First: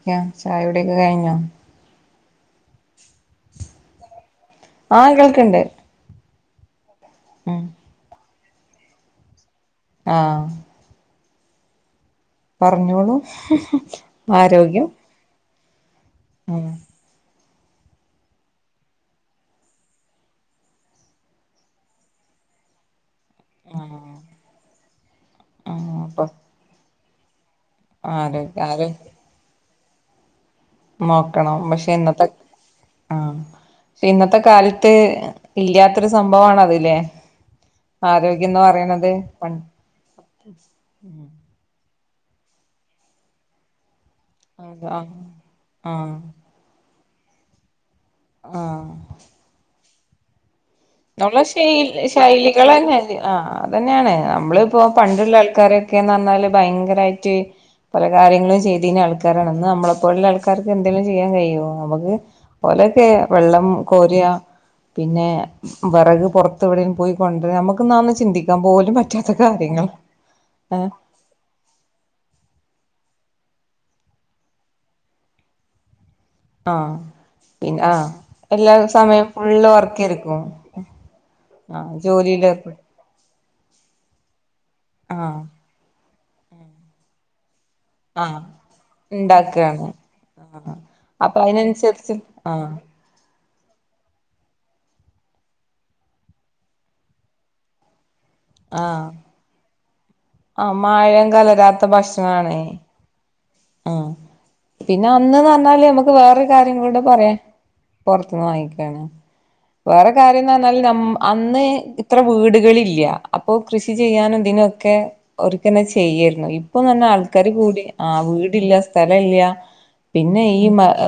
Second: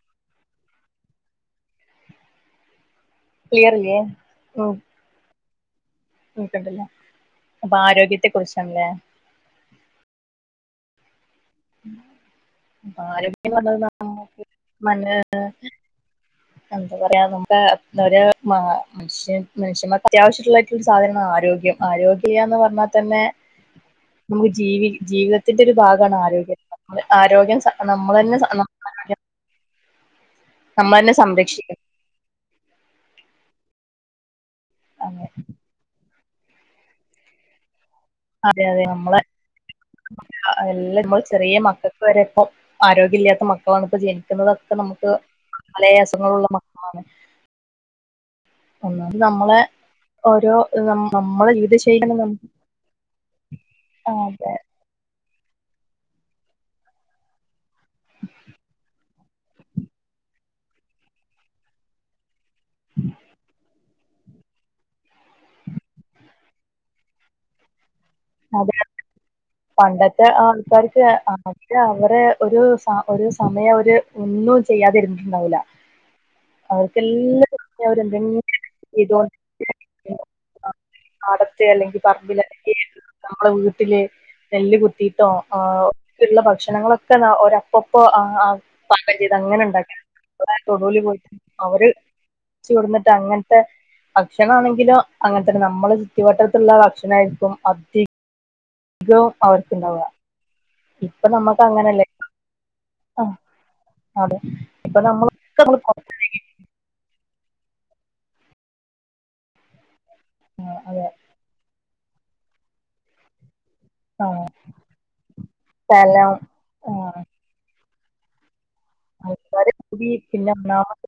ല്ല ചായ കുടിക്കെ കഴിഞ്ഞോ? ക്ലിയർ ഇല്ലേ? ഓഹ് ആഹ് കേൾക്ക്ണ്ട് നക്കണ്ടല്ല ഉം അപ്പ ആരോഗ്യത്തെ കുറിച്ചാണല്ലേ? ആഹ് [unintelligible] പറഞ്ഞോളൂ ആരോഗ്യം ഉം എന്താ പറയാ നമക്ക് ഒര് മ മനുഷ്യൻ മനുഷ്യന്മാർക്ക് അത്യാവശ്യംള്ളട്ടരു സാധനം ആരോഗ്യം ആരോഗ്യല്ലാന്ന് പറഞ്ഞാൽ തന്നെ നമുക്ക് ജീവി ജീവിതത്തിന്റെ ഒരു ആഹ് ഭാഗാണ് ആരോഗ്യം നമ്മളെ ആരോഗ്യം സ ആതെ ആര് നമ്മൾ തന്നെ നോക്കണം സംരക്ഷിക്കണം പക്ഷെ ഇന്നത്തെ ആഹ് ഇന്നത്തെ കാലത്ത് അങ്ങനെ ഇല്ലാത്തൊരു സംഭവാണ് അത് ലേ? അതെ അതെ നമ്മള് ആഹ് എല്ലാം നമ്മൾ ചെറിയ മക്കക്ക് വരെ ഇപ്പം ആരോഗ്യം ഇല്ലാത്ത മക്കളാണ് ഇപ്പം ജനി ജീവിക്കുന്നത് ന്നതൊക്കെ ആഹ് നമുക്ക് പലേ അസുഖങ്ങളുള്ള മക്കളാണ്. ആഹ് ഒന്നാന്തി നമ്മളെ ഓരോ നം നമ്മളെ ശൈ ശൈലികളെ ന്നല്ലേ ആഹ് അന്നെയാണ് അതെ നമ്മള് ഇപ്പൊ പണ്ടുള്ള ആൾക്കാരൊക്കെന്ന് പർഞ്ഞാല് ഭയങ്കരായിട്ട് പല കാര്യങ്ങളും ചെയ്തീനി ആൾക്കാരാണ് അന്ന് നമ്മളെപ്പോലുള്ള ആൾക്കാർക്ക് എന്തെലും ചെയ്യാൻ കഴിയോ നമുക്ക് ഓലെക്കെ വെള്ളം കോര പിന്നെ വെറക് പുറത്ത് എവിടേം പോയി കൊണ്ടര നമ ന്നാന്ന് ചിന്തിക്കാൻ അതെ പോലും പറ്റാത്ത കാര്യങ്ങള പണ്ടത്തെ ഏഹ് ആൾക്കാർക്ക് [unintelligible] അവരെ ഒരു സ ഒരു സമയം അവര് ഒന്നും ചെയ്യാതിരുന്നിട്ടുണ്ടാവുല. ആഹ് അവർക്കെല്ലാം പിന്നെ ആഹ് അവര്ന്തെ എല്ലാ സമയം ചെയ്തോണ്ട് ഫുള്ള് [unintelligible] വർക്കേരിക്കും അഒടത്തെ ആഹ് അല്ലെങ്കിൽ പറമ്പില ജോലിയിലേർപ്പെടും [unintelligible] മ്മള വീട്ടില് നെല്ല് കുത്തിട്ടോ ആഹ് ഒക്കള്ള ഭക്ഷണങ്ങളൊക്കെ ന്ന ഓരാ പൊപ്പ ആഹ് പാട്ടം ചെയ്ത് ഇണ്ടാക്കാണ് അങ്ങനെണ്ടാക്ക. [unintelligible] ആഹ് തൊടൂല് പോയിട്ട് അപ്പൊ അവര് അയിനനുസരിച്ച് ആഹ് വെച്ച് കൊടന്നിട്ട് അങ്ങൻത്തെ ഭക്ഷണ ആണെങ്കിലും അങ്ങൻത്തന്നെ നമ്മള് ചുറ്റു വട്ടത്തുള്ള ഭക്ഷണായിരിക്കും അധി ആഹ് കോ അവർക്ക്ണ്ടാവ. ആഹ് മായം കലരാത്ത ഭക്ഷണാണേ. ആ ആഹ് അതെ ഇപ്പൊ പിന്നെ നമ്മളൊക്കെ അന്ന്ന്നർഞ്ഞാല് നമുക്ക് വേറെ കാര്യങ്ങളുടെ പറയാ പൊറത്തുന്ന് വാങ്ങിക്കാണ്. വേറെ കാര്യംന്ന് പർഞ്ഞാല് അതെ നമ് അന്ന് ഇത്ര വീടുകളില്ല. അപ്പോ കൃഷി ആ ചെയ്യാനും ഇതിനൊക്കെ ഓര്ക്കെന്നെ സ്ഥലം ചെയ്യാരുന്നു ഇ ഇപ്പൊതന്നെ ആൾക്കാര് കൂടി ആ വീടില്ല സ്ഥലല്ല ആൾക്കാര് കൂടി പിന്നെ ഈ ഒന്നാമത്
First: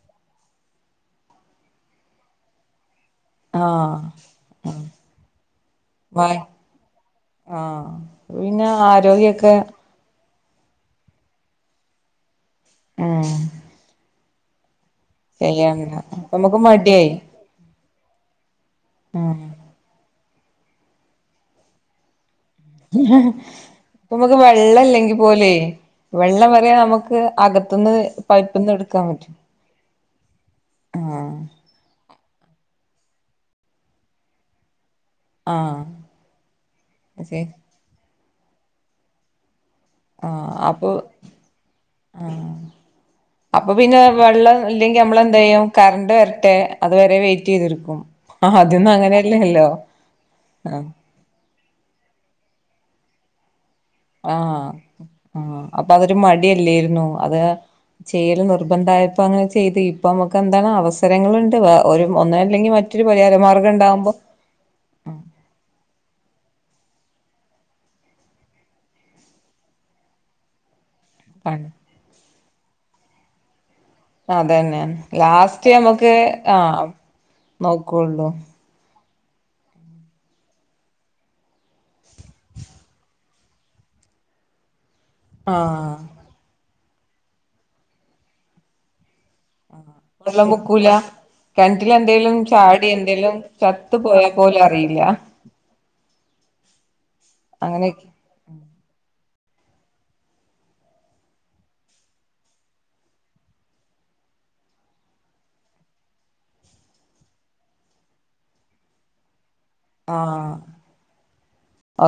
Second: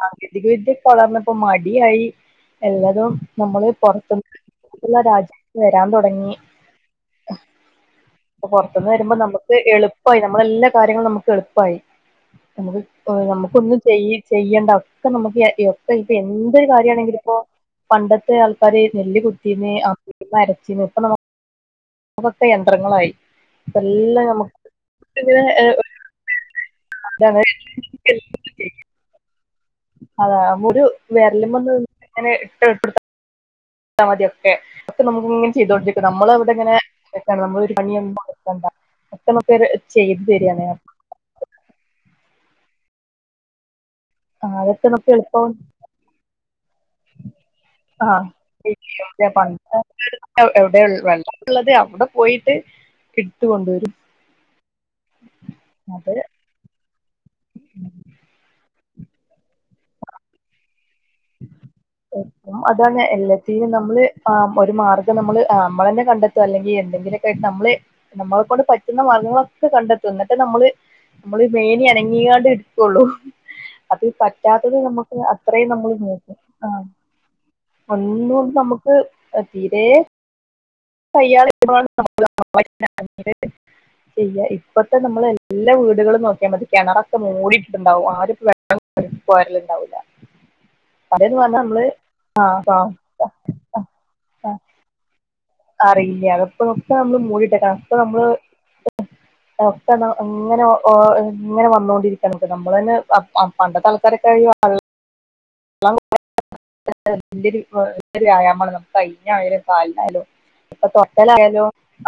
സാങ്കേതിക വിദ്യ വളർന്നപ്പോ മടിയായി എല്ലതും. നമ്മള് ആഹ് പൊറത്തുന്ന് [unintelligible] വരാൻ തുടങ്ങി. വായ് ആഹ് അ പിന്നെ പൊത്ത്ന്ന് വരുമ്പോ ആരോഗ്യൊക്കെ നമുക്ക് എളുപായി നമ്മളെ എല്ലാ കാര്യങ്ങളും നമുക്ക് എളുപ്പായി. നമുക്ക് ഉം നമുക്ക് ഒന്നും ചെയ് ചെയ്യണ്ട. ഇപ്പ നമുക്ക് ഒക്കെ ശരിയാവില്ല ഇപ്പൊ അപ്പൊ നമുക്ക് എന്തൊരു മടിയായി കാര്യമാണെങ്കിലും ഇപ്പോ. പണ്ടത്തെ ആൾക്കാര് നെല്ല് ഉം കുത്തിന്ന് അമ്മിമെല് അരച്ചീന്ന് ഇപ്പ ന ഇപ്പ നമ്മ എല്ലാം ക്ക് നമുക്ക് വെള്ളല്ലെങ്കി ഇങ്ങനെ പോലോ. ഏഹ് വെള്ളം വരെ നമുക്ക് ഇതാണ് അകത്ത്ന്ന് പൈപ്പ്ന്ന് എടുക്കാ. അതെ ഒരു വരലിമന്. ഇങ്ങനെ [unintelligible] ആഹ് [unintelligible] നമ്മള് ഇവടൊ ഇങ്ങനെ നിക്കാ ശരി പണിയൊന്നും എടുക്കണ്ട ഒക്കെ നമുക്ക് ചെയ്തു തരണ്. ആ അപ്പൊ പിന്നെ. വെള്ളം അതൊക്കെ ഇല്ലെങ്കി നമുക്ക് നമ്മളെന്ത് എളുപ്പം ചെയ്യും കറണ്ട് വരട്ടെ അതുവരെ വെയിറ്റ് ചെയ്തിരിക്കും. ആ ആഹ് അതൊന്നും അങ്ങനെയല്ലല്ലോ [unintelligible] എവിടെ ആഹ് വെള്ളം ഉള്ളത് അവിടെ പോയിട്ട് ഇടുത്ത് കൊണ്ടുവരും. ആഹ ആ അപ്പൊ അതെ അതൊരു മടി. മടി അല്ലായിരുന്നോ അത് ചെയ്യൽ നിർബധയപ്പോ അങ്ങനെ ചെയ്ത്. ഇപ്പ നമുക്ക് എന്താണ് അവസ്ഥ. സരങ്ങളുണ്ട് വ ഒരു ഒന്നല്ലെങ്കി മറ്റൊരു പരിഹാര മാർഗം ഉണ്ടാവുമ്പോ? ആ ഒരു മാർ നമ്മള് നമ്മളെന്നെ കണ്ടെത്തും അല്ലെങ്കി എന്തെങ്കിലുമൊക്കെയായിട്ട് നമ്മള്. നമ്മളെ കൊണ്ട് പറ്റുന്ന മാർഗ്ഗങ്ങളൊക്കെ കണ്ടെത്തും എന്നിട്ട് നമ്മള്. നമ്മള് മേനി അനങ്ങിങ്ങ ണ്ട് എടുക്കുള്ളൂ. അത് പറ്റാത്തത് അതന്നെ നമ്മുക്ക് ലാസ്റ്റ് അത്രയും നമുക്ക് നമ്മൾ. ആ ആഹ് നോക്കുള്ളൂ ഒന്നൂ നമുക്ക് തീരെ. [unintelligible] ചെയ്യ ഇപ്പത്തെ നമ്മളെ എല്ലാ ആഹ് വീടുകളും നോക്കിയാ മതി കിണറൊക്കെ മുടിയിട്ടുണ്ടാവും ആ [inaudible] ആ വെള്ള മുക്കൂല പണ്ടെന്ന് പറഞ്ഞാ നമ്മള് കിണറ്റിലെന്തേലും ആഹ് ചാടി എന്തേലും. ചത്ത് പോയാൽ പോലും അറില്ല. അറിയില്ല അതപ്പൊ ഒക്കെ നമ്മള് മൂടിട്ടേക്കാണ് അപ്പ അങ്ങനെയൊക്കെ നമ്മള്. [inaudible] ഒക്കെ ഇങ്ങനെ ഇങ്ങനെ വന്നോണ്ടിരിക്കയക്ക് നമ്മൾ തന്നെ പണ്ടത്തെ ആൾക്കാരൊകെഴിയ. [unintelligible] [unintelligible] [unintelligible] ആഹ് കൊത്തൽ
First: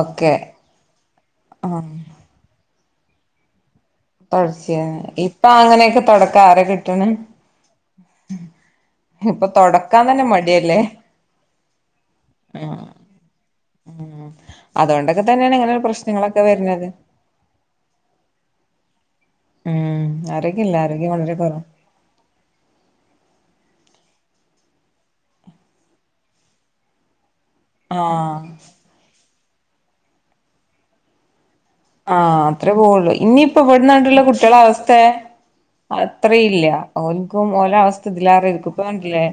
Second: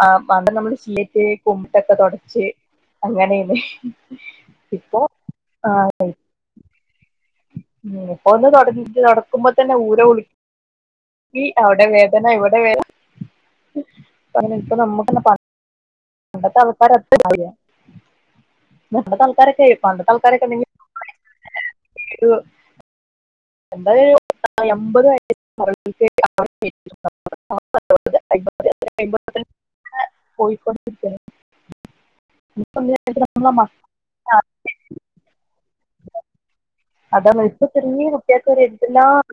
ഓക്കെ ആഹ് ശെ അങ്ങനൊയിന്. തുടച്ചിന് ഇപ്പൊ അങ്ങനെയൊക്കെ തൊടക്കൻ ആരെ കിട്ടണ്. [unintelligible] ഇപ്പൊ നടക്കുമ്പോൾ തന്നെ ഊര തൊടക്കാൻ തന്നെ ഉളുകി മടിയല്ലേ അവിടെ വേദന ഇവിടെ വേദന [unintelligible] അങ്ങനെയിങ്ങനെ പ്രശ്നങ്ങള. പണ്ടത്തെ ആൾക്കാർ [unintelligible] പണ്ടെതെ ആൾക്കാരൊക്കെ ഉം പണ്ടെ ത്തെ ആൾക്കാരൊക്കെ നി ആരോഗ്യല്ല ആരോഗ്യം വളരെ കുറവാ [unintelligible] എബത് വയസ്സിന്റെ ആഹ് മുകളിൽ [unintelligible] ആഹ് അത്രേ പോവുള്ളു ഇനിയിപ്പ ഇവിട്ന്നാട്ടുള്ള കുട്ടിള അവസ്ഥ അത്രയില്ല [unintelligible] [unintelligible] ഓൽക്കും ഓലെ അവസ്ഥ ഇതിലേറെ ഇരിക്കും ഇപ്പ കണ്ടില്ലേ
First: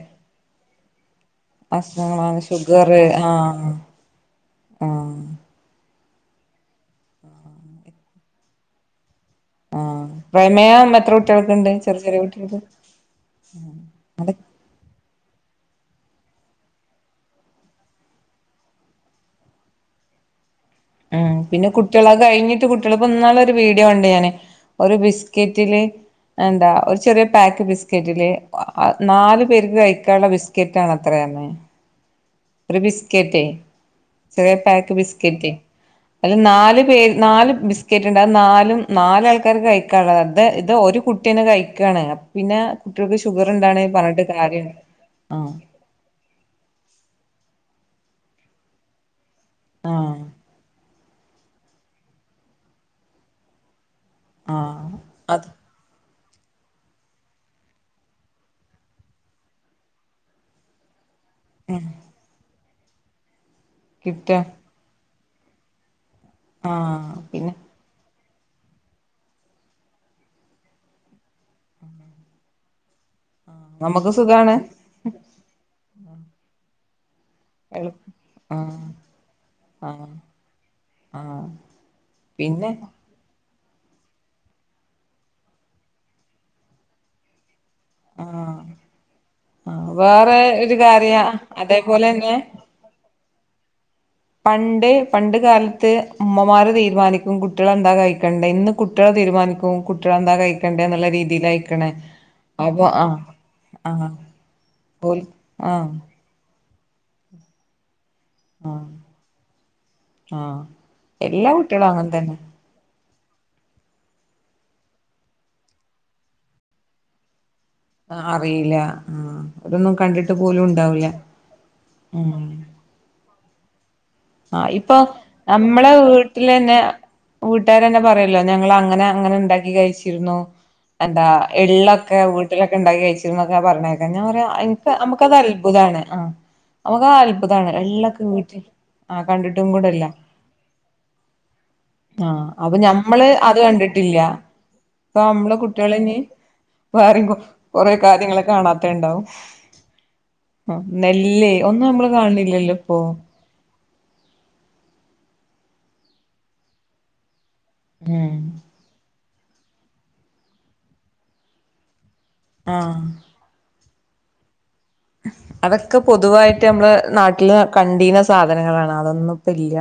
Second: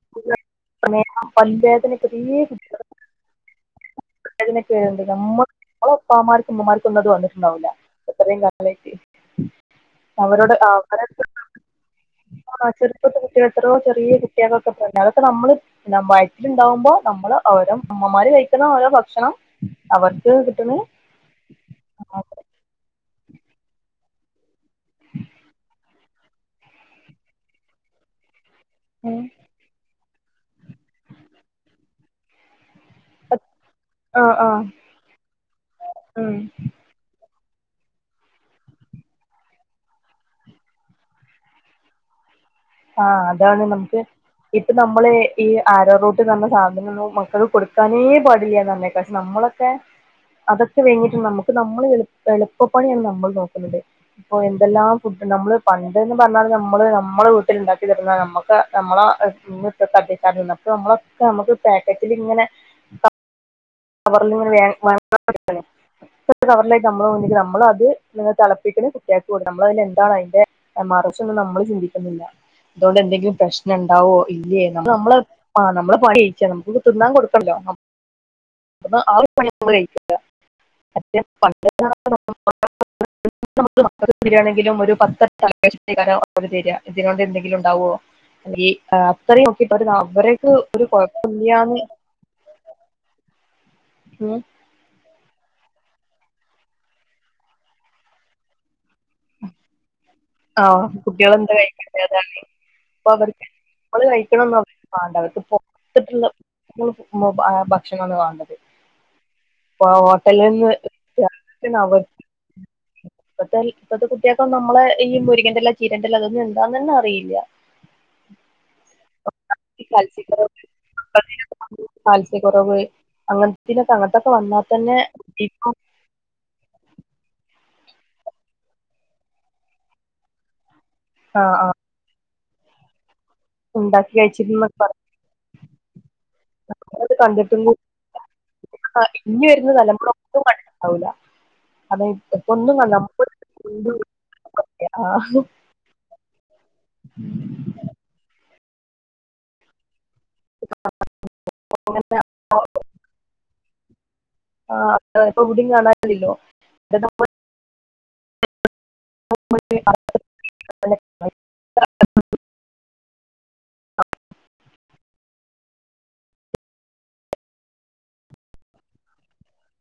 പല്ലേദന അസുഖങ്ങളാണ് ചെറ്യേ ഷുഗർ ആഹ് [unintelligible] ആഹ് നമ്മൾ [unintelligible] അഓ പ്പാമാർക്കും ഉമ്മ്മാർക്കും ഒന്നും അത് വന്നിട്ടുണ്ടാവൂല്ല എത്രയും കാലായി്ട്ട് ആഹ് പ്രേമേയം എത്ര കുട്ടികൾക്ണ്ട് ചെറിയ ചെറിയ കു ആഹ് ചെർപ്പതെ കുട്ടെ എത്രോ ചെറിയ കുട്ട്യേ ളൊക്കെക്കെ അഹ് പ്പ നമ്മള് [unintelligible] വയറ്റിണ്ടാവുമ്പോ നമ്മള് ഓരോ അമ്മമാര് കഴിക്കുന്ന ഓരോ ഭക്ഷണം അവർക്ക് കിട്ട്ണെ ഉം പിന്നെ കുട്ട്യേളെഹ് കഴിഞ്ഞിട്ട് കുട്ട്യേളപ്പോ ഇന്നലെ ഒന്നുള്ള ഒരു വീഡിയോ കണ്ട് ഞാന് ഒരു ബിസ്കറ്റില് എന്താ ഒരു ചെറിയ പാക്ക് ബിസ്കറ്റില് അഹ് അഹ് നാലു പേർക്ക് കഴിക്കാൻള്ള ബിസ്ക്കറ്റ ആണെത്രേ അന്ന് ഒരു ബിസ് ക്കേറ്റെ ആ ആ ചെറ്യേ പേക് ബിസ്ക്കറ്റ് ഉം. എൽനാല് പേ നാല് ബിസ്ക്കറ്റ് ണ്ട് അത് നാലും നാലാൾക്കാർക് കഴിക്കാള്ളത് അത് ഇത് ഒരു കുട്ടീന്നെ കഴികാണ് പിന്നെ കുട്ടികൾക്ക് ആഹ് ഷുഗർ അതാണ് ഉണ്ടാണ് നമക്ക് പറഞ്ഞിട്ട് ഇപ്പ കാര്യല്ല നമ്മള് ഈ ആഹ് ആ എഹ് റൂട്ട് തന്ന സാധനംന്നും മക്കൾ കൊടുക്കാനേ പാടില്ല്യാന്നറ്ഞേക നമ്മള ഫെ ആഹ് അതൊക്കെ വയ്ഞ്ഞിട്ട് നമ്മുക്ക് നമ്മൾ എ എളുപ്പപ്പണിയാണ് നമ്മൾ നോക്കുന്നത് ഇപ്പൊ എന്തെല്ലാം ആഹ് ഫുഡ് അത് നമ്മള് പണ്ട്ന്ന് പറഞ്ഞാല് നമ്മള് നമ്മള് ത്ണ്ടാക്കി തരുന്ന നമ്മക്ക് നമ്മള മ്മി പ്പി [unintelligible] അപൊ മ്മളെ ക്കെ മക്ക് ഉം പാക്കറ്റിലിങ്ങനെ [unintelligible] [unintelligible] കിട്ടാ ആഹ് പിന്നെ നമ്മളും അത് ത്ങ്ങനെ തിളപ്പിക്കുന്ന കുട്ട്യേകെടും നമ്മള അതില എന്താണ് അതിന്റെ മറച്ചും നമ്മൾ ചിന്തിക്കുന്നില്ല തോണ്ട് എന്തെങ്കിലും പ്രശ്നം നമുക്ക് ണ്ടാവോ സുഖാണ് ഇല്ലേ അത് നമ്മള് ആഹ് നമ്മള് പണിയ്ച്ച നമുക് തിന്നാൻ കൊടുക്കണല്ലോ എളു [unintelligible] ആഹ് [unintelligible] ആഹ് ആഹ് പിന്നെ തെന്തെങ്കിലും ഉണ്ടാവോ ആഹ് അല്ലേ അത്രയും ഒക് ആഹ് [unintelligible] അവരക്ക ഒരു കുഴപ്പല്ല്യാന്ന് ള്ളേന്നെ ഉം പണ്ട് പണ്ട് കാലത്ത് ഉമ്മമാര് തീരുമാനിക്കും കുട്ടികള എന്താ കഴിക്കേണ്ടേ ഇന്ന് കുട്ട്യേളെ തീരുമാനിക്കും കുട്ടിളെന്താ ആ കഴിക്കണ്ടേ ന്നുള്ള കുട്ടികൾ രീതിയിൽ എന്താ അയക്കണേ കഴിക്കണ്ടേ അതാണ് അപ്പൊ ഇപ്പൊ ആഹ് അവർക്ക് നമ്മള് ആഹ് കഴിക്കണംന്ന അവർക് മാണ്ട ഓൽ അവർക്ക് ആഹ് പുറത്തിട്ടുള്ള ഭക്ഷണം വേണ്ടത് ആഹ് [unintelligible] ഹോട്ടൽ ആഹ് എല്ലാ നിന്ന് കുട്ടികളും അവർ അങ്ങനെ തന്നെ [unintelligible] പ്പത്തെ പ്പത്തെ കുട്ട്യേക്കൊന്നും നമ്മളെ ഈ മുരിങ്ങന്റെല ചീരന്റെല എന്താന്ന്ന്നെ അറിയില്ല അറിയില്ല ആഹ് ഈ ഒതൊന്നും കണ്ടിട്ട് കാൽസ്യക്കുറവ് പോലും ഉണ്ടാവില്ല ഉം അങ്ങൻത്തിനൊക്കെ അങ്ങൻത്തൊക്കെ വന്നാ തന്നെ [unintelligible] ട്ടിലെന്നെ വീട്ടാരെന്നെ പറയല്ലോ ഞങ്ങള് അങ്ങനെ അങ്ങനെ ണ്ടാക്കി കഴിച്ചിരുന്നു എന്താ ആ ആ എള്ളൊക്കെ വീട്ടിലൊക്കെ ഉണ്ടാക്കി കയിച് ന്നൊക്കെ പറഞേക്ക ഉണ്ടാക്കി ഞാൻ പറയാ കഴിച്ചിരുന്നൊക്കെ എനിക്ക് പറഞ്ഞു നമുക്ക് അത് അത്ഭുതാണ് അഹ് നമുക്ക് ആത്ഭുതമാണ് എള്ളൊക്കെ വീട്ടിൽ ആഹ് ഇനി കണ്ടിട്ടും വരുന്ന കൂടെല്ല തലമുറ ഒന്നും കണ്ടിണ്ടാവൂല്ല ആഹ് അപ്പൊ ഞമ്മള് അത് കണ്ടിട്ടില്ല ഇപ്പ നമ്മളെ കുട്ടികള ഇനി പാറി [unintelligible] കൊറെ കാര്യങ്ങള കാണാത്ത ണ്ടാവും ആഹ് നെല്ല് ഒന്നും നമ്മള് കാണണില്ലല്ലോ ഇപ്പൊ ആഹ് അത് ഇപ്പ എവ്ടിം കാണാല്ലല്ലൊ [unintelligible] ഉം ആഹ് അതൊക്കെ പൊതുവായിട്ട് നമ്മള് നാട്ടിൽ കണ്ടീന്ന സാധനങ്ങളാണ് അതൊന്നും ഇപ്പ ഇല്ല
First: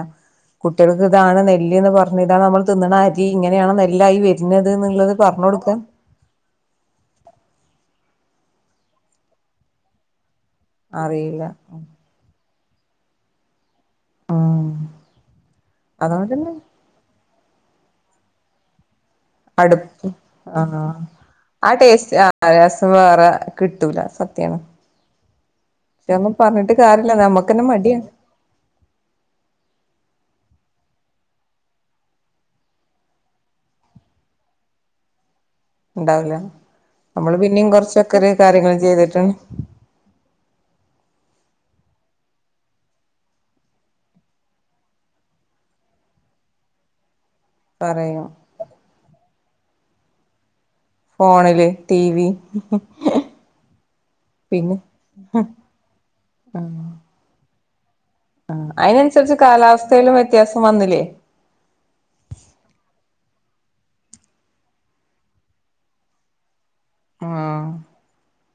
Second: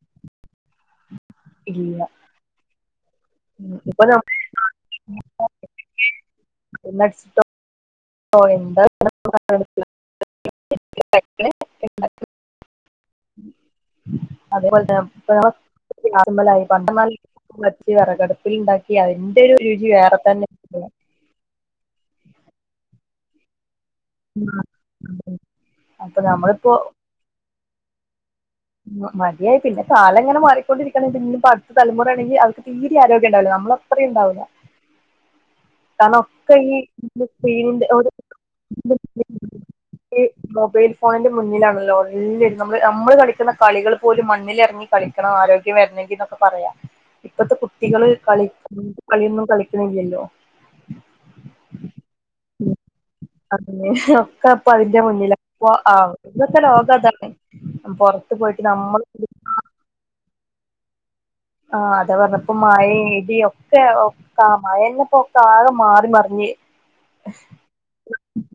കുട്ടികൾക്ക് ഇതാണ് നെല്ലിന്ന് ഇല്ല പറഞ്ഞ് ഇതാണ് നമ്മൾ തിന്നണ ആരി ഇങ്ങനെയാണ് ഇപ്പൊ നെല്ലായി വരുന്നത് ന്ന്ള്ളത് പർഞ്ഞോട്ക്കാൻ [unintelligible] ഓഹ് എന്താ [unintelligible] അറീല്ല ഉം അതേപോലെതന്നേ അതുകൊണ്ടന്നെ [unintelligible] പണ്ട്ന്നർഞ്ഞാല് മ്മച്ചി വച്ച് വിറകടപ്പിൽ ഉണ്ടാക്കി അരിഞ്ഞ് അടുപ്പ് ആഹ് ആഹ് ആ ടേസ്റ്റ് ആ രസം വേറെ കിട്ടൂല ഉം ഉം ഇഞ്ഞിയാന്നും പറഞ്ഞിട്ട് കര്യല്ല നമ്മുക്കന്നെ മടിയാണ് മടിയായി പിന്നെ കാലങ്ങനെ മാറിക്കൊണ്ടിരിക്കണ് പിന്നിം അടുത്ത തലമുറ ആണെങ്കിൽ അവക്ക് തീരിം ആരോഗ്യം ണ്ടാവുല്ല നമ്മളത്രിണ്ടാവുല്ല ണ്ടാവൂല ഈ നമ്മള് പിന്നെയും സ്ക്രീനിന്റെ ഒരു കൊറച്ചൊക്കൊര് കാര്യങ്ങള് ചെയ്തിട്ടാണ് ഈ മൊബൈൽ ഫോണിന്റെ മുന്നിലാണല്ലോ എല്ലരും നമ്മള് നമ്മൾ കളിക്ക ട്ട്ന്ന കളികൾ പോലും മണ്ണിലെർങ്ങി കളിക്കണം ആരോഗ്യം വരണെങ്കിന്നൊക്കെ പറയാ ഇപ്പത്തെ കുട്ടികള് പറയും കളി കളിയൊന്നും കളിക്കണില്ലല്ലോ ഫോണില് ടിവി അങ്ങനെ ഒക്കെ അപ്പൊ അയിന്റെ മുന്നിലാ പ്പൊ ആഹ് ഇതൊക്കെ ലോകം അതാണെ ആഹ് അയിനനുസരിച്ച് കാലാവസ്ഥയിലും വ്യത്യാസം വന്നില്ലേ ആഹ് അതാ പറഞ്ഞപ്പം മഴയും ഇടിയ ഒക്കെ കാ മഴന്നെപ്പോക്കാക്കെ മാറി മറിഞ്ഞ് ആഹ്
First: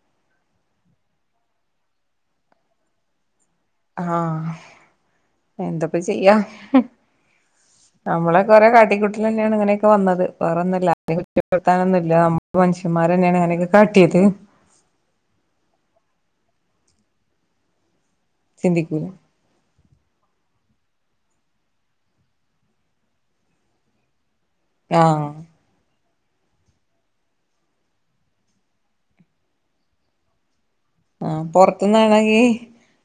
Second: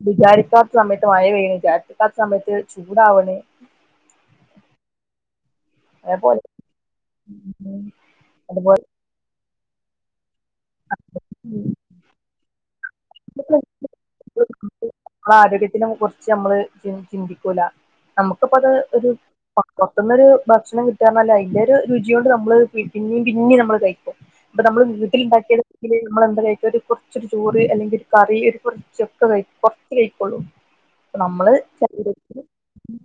വിചാരിക്കാത്ത സമയത്ത് മഴപെയ്യ്ണ് വിചാരിരിക്കാത്ത സമയത്ത് ചൂടാവണ് ആഹ് എന്തൊപ്പ ചെയ്യാ അതേപോലെ നമ്മളൊക്കെ ഓരോ അതുപോലെ കാട്ടിക്കൂട്ടല്ന്നെയാണ് ഇങ്ങനെയൊക്കെ വന്നത് വെറേന്നില്ല അതിനെ കുറ്റപ്പെടുത്താനൊന്നുല്ല നമ്മ മനുഷ്യമാര്തന്നെയാണ് അങ്ങനൊക്കെ കാട്ടിയത് നമ്മളെ ആരോഗ്യത്തിനും കുറച്ച് നമ്മള് ചിന്തിക്കൂല നമുക്കിപ്പത് ചിന്തിക്കൂല ഒരു പോറത്തിന്നെരു ഭക്ഷണം കിട്ടാർ ഞ്ഞാല് അന്റെരു രുചി കൊണ്ട് നമ്മള് പിന്നെയും പിന്നിം നമ്മള് കഴിക്കും ഇപ്പൊ നമ്മള് ആഹ് വീട്ടില്ണ്ടാക്കിയത് ല്ലങ്കില് നമ്മള് എന്ത കഴിക്ക ഒരു കുറച് ചോറ് അല്ലെങ്കിൽ ഒരു കറി ഒരു കുറച്ചൊക്കെ കഴിക്കൊ [unintelligible] ക്കോളും ആഹ് പോറത്തുന്നാണെങ്കി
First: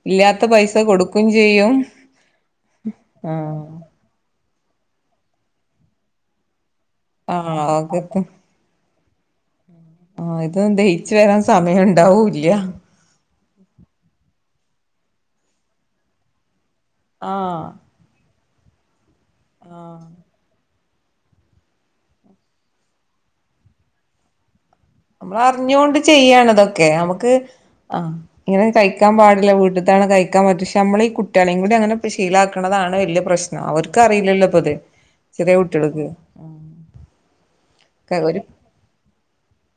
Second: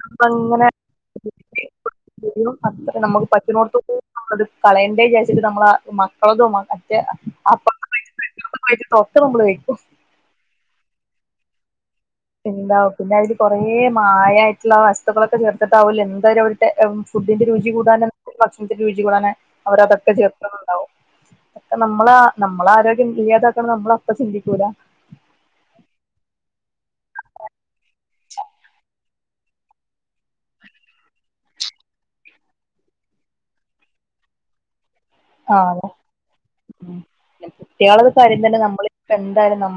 ഇല്ലാത്ത പൈസ കൊടുക്കും ചെയ്യും [unintelligible] നമ്മക്ക് ആഹ് പറ്റ്ണോട്ത് [unintelligible] അത്‌ കളയണ്ടേ വിചാരിച്ചിട്ട് നമ്മള് ആ മക്കളത്തും മറ്റേ ആഹ് അപ്പർ ഓക്കെ [unintelligible] [unintelligible] തൊക്ക നമ്മള് കഴിക്കും ആഹ് ഇതൊന്ന് ദഹിച്ചു വരാൻ സമയം ഉണ്ടാവൂ ഇണ്ടാവും പിന്നെ അവര് കൊറേ മായായിട്ടുള്ള വസ്തുക്കളൊക്കെ ചേർത്തിട്ടാവൂല എന്തായാലും അവരുടെ എം ഫുഡിന്റെ ആഹ് രുചി കൂട്ടാന് ഭക്ഷണത്തിന്റെ രുചി കൂടാന് അവര ആഹ് അതെക്കെ ചേർക്കണ ക്കെ നമ്മള് ആഹ് നമ്മള് ആരോഗ്യം ഏതാക്കണം നമ്മള അപ്പ ചിന്തിക്കൂല നമ്മളറിഞ്ഞോണ്ട് ചെയ്യാണ് ഇതൊക്കെ നമുക്ക് ആഹ് ഇങ്ങനെ കഴിക്കാൻ പാടില്ല വീട്ട്ത്താണ് കഴിക്കാൻ പറ്റ പക്ഷേ നമ്മള ഈ കുട്ടികളിയും കൂടി അങ്ങനെ ശീലാക്ക് നതാണ് വല്യ പ്രശ്നം അവർക്ക അറിയില്ലല്ലോ ഇപ്പൊ ഇത് ചെറിയ ആ കുട്ടികൾക്ക് അതെ കുട്ടിയാളെ ഒരു കാര്യം തന്നെ നമ്മള് എന്തായാലും ന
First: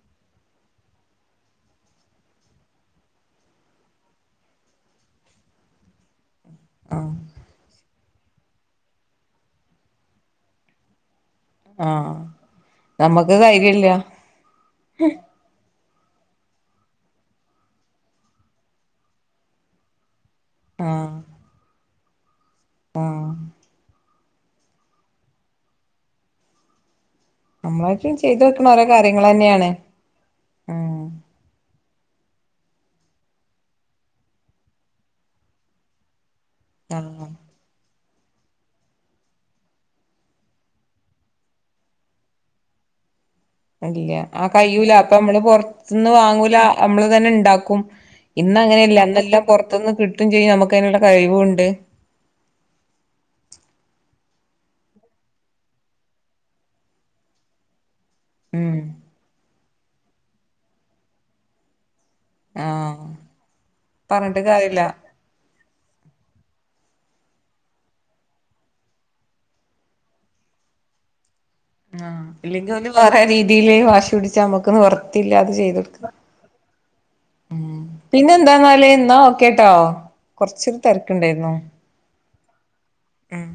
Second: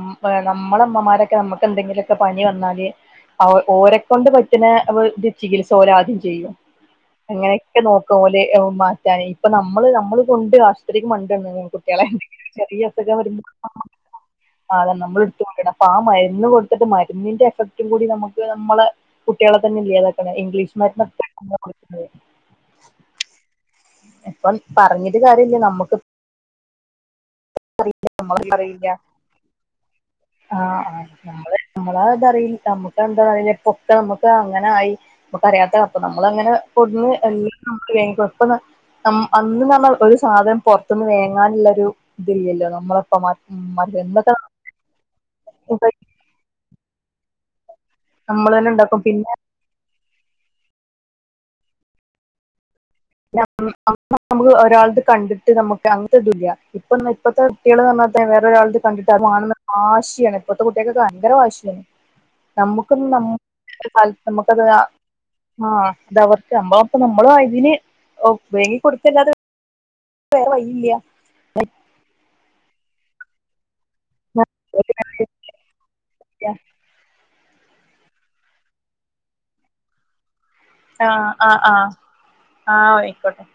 നമ്മള ഇമ്മമാരൊക്കെ നമുക്ക് എന്തെങ്കിലുക്കെ പനി വന്നാല് അവ ഓരെ കൊണ്ട് പറ്റ്ണ ചികിത്സ ഓര് ആദ്യം ചെയ്യും ആഹ് അങ്ങനെയൊക്കനോക്ക ഓല്ല് മാറ്റാന് ഇപ്പൊ നമ്മള് നമ്മൾ കൊണ്ട് ത്രക്ക് മണ്ടാണ് കുട്ടിയളെ ആഹ് ചെറിയ അസുഖം നമ്മക്ക് വരുമ്പ ധൈര്യല്ല അത നമ്മൾ എടുത്ത കൊണ്ടണം അപ്പൊ ആ മരുന്ന് കൊടുത്തിട്ട് മരുന്നിന്റെ എഫക്ടും കൂടി നമുക്ക് നമ്മളെ കുട്ടിയളെ തന്നെ ഇല്ലാതാക്ക ഇംഗ്ലീഷ് മരുന്ന് ആഹ് ആഹ് ഇപ്പം പറഞ്ഞിട്ട് കാര്യല്ല നമ്മുക്ക് നമ്മളൊക്കയും ചെയ്തു നമ്മളെ വെക്കണ ഓരോ അറിയില്ല കാര്യങ്ങളെന്നെയാണ് ആ ആഹ് നമ്മ നമ്മളതറില്ല നമുക്ക് എന്താറി പൊക്കെ നമുക്ക് അങ്ങനെ ആയി നമ്മക്കറിയാത്ത അപ്പ നമ്മളങ്ങനെ ആഹ് [unintelligible] ന അന്ന് നമ്മൾ ഒരു സാധനം പൊറത്തുന്ന് വേങ്ങാനുള്ള ഒരു ഇതില്ലല്ലോ നമ്മളപ്പമാർ ഉം അത് ഇല്ല എന്നത ആഹ് കയ്യൂല അപ്പൊ നമ്മള് പൊറത്ത്ന്ന് വാങ്ങൂല നമ്മള് തന്നെ ഇണ്ടാക്കും നമ്മള് തന്നെ ഇന്നങ്ങനെയല്ല ഉണ്ടാക്കും പിന്നെ ഇന്നെല്ലാം പൊറത്തുന്ന് കിട്ടും ചെയ്യും നമുക്ക് അയിനുള്ള കഴിവുംണ്ട് [unintelligible] ഒരാളത് കണ്ടിട്ട് നമുക്ക് അങ്ങനത്തെ ഇതല്ല ഇപ്പൊ ഇപ്പത്തെ കുട്ടികൾന്നറഞ്ഞാ വേറൊരാളത് ഉം കണ്ടിട്ട് അത് വാണന്ന് ആശിയാണ് ഇപ്പഴത്തെ കുട്ട്യാൾകൊക്കൊ ഭയങ്കര വാശിയാണ് ആഹ് നമുക്കൊന്നും ന ഒരു കാലത്തു പറഞ്ഞിട്ട് നമ്മുക്കത് ആ കാര്യല്ല ആ അതവർക്ക് അപ്പ നമ്മള് അതിന് വേങ്ങി കൊടുക്കല്ലാതെ വ വഴിയില്ല ആ ഇല്ലെങ്കിൽ ഓല് വേറെ രീതില് വാശി ശിടിച്ച നമ്മുക്ക് നിർത്തില്ല അത് ചെയ്ത് കൊടുക്ക ഉം പിന്നെ എന്താന്നാല് എന്നാ ഓക്കേട്ടോ കൊറച്ച് ആഹ് ആഹ് അഹ് ആ ആയിക്കോട്ടെ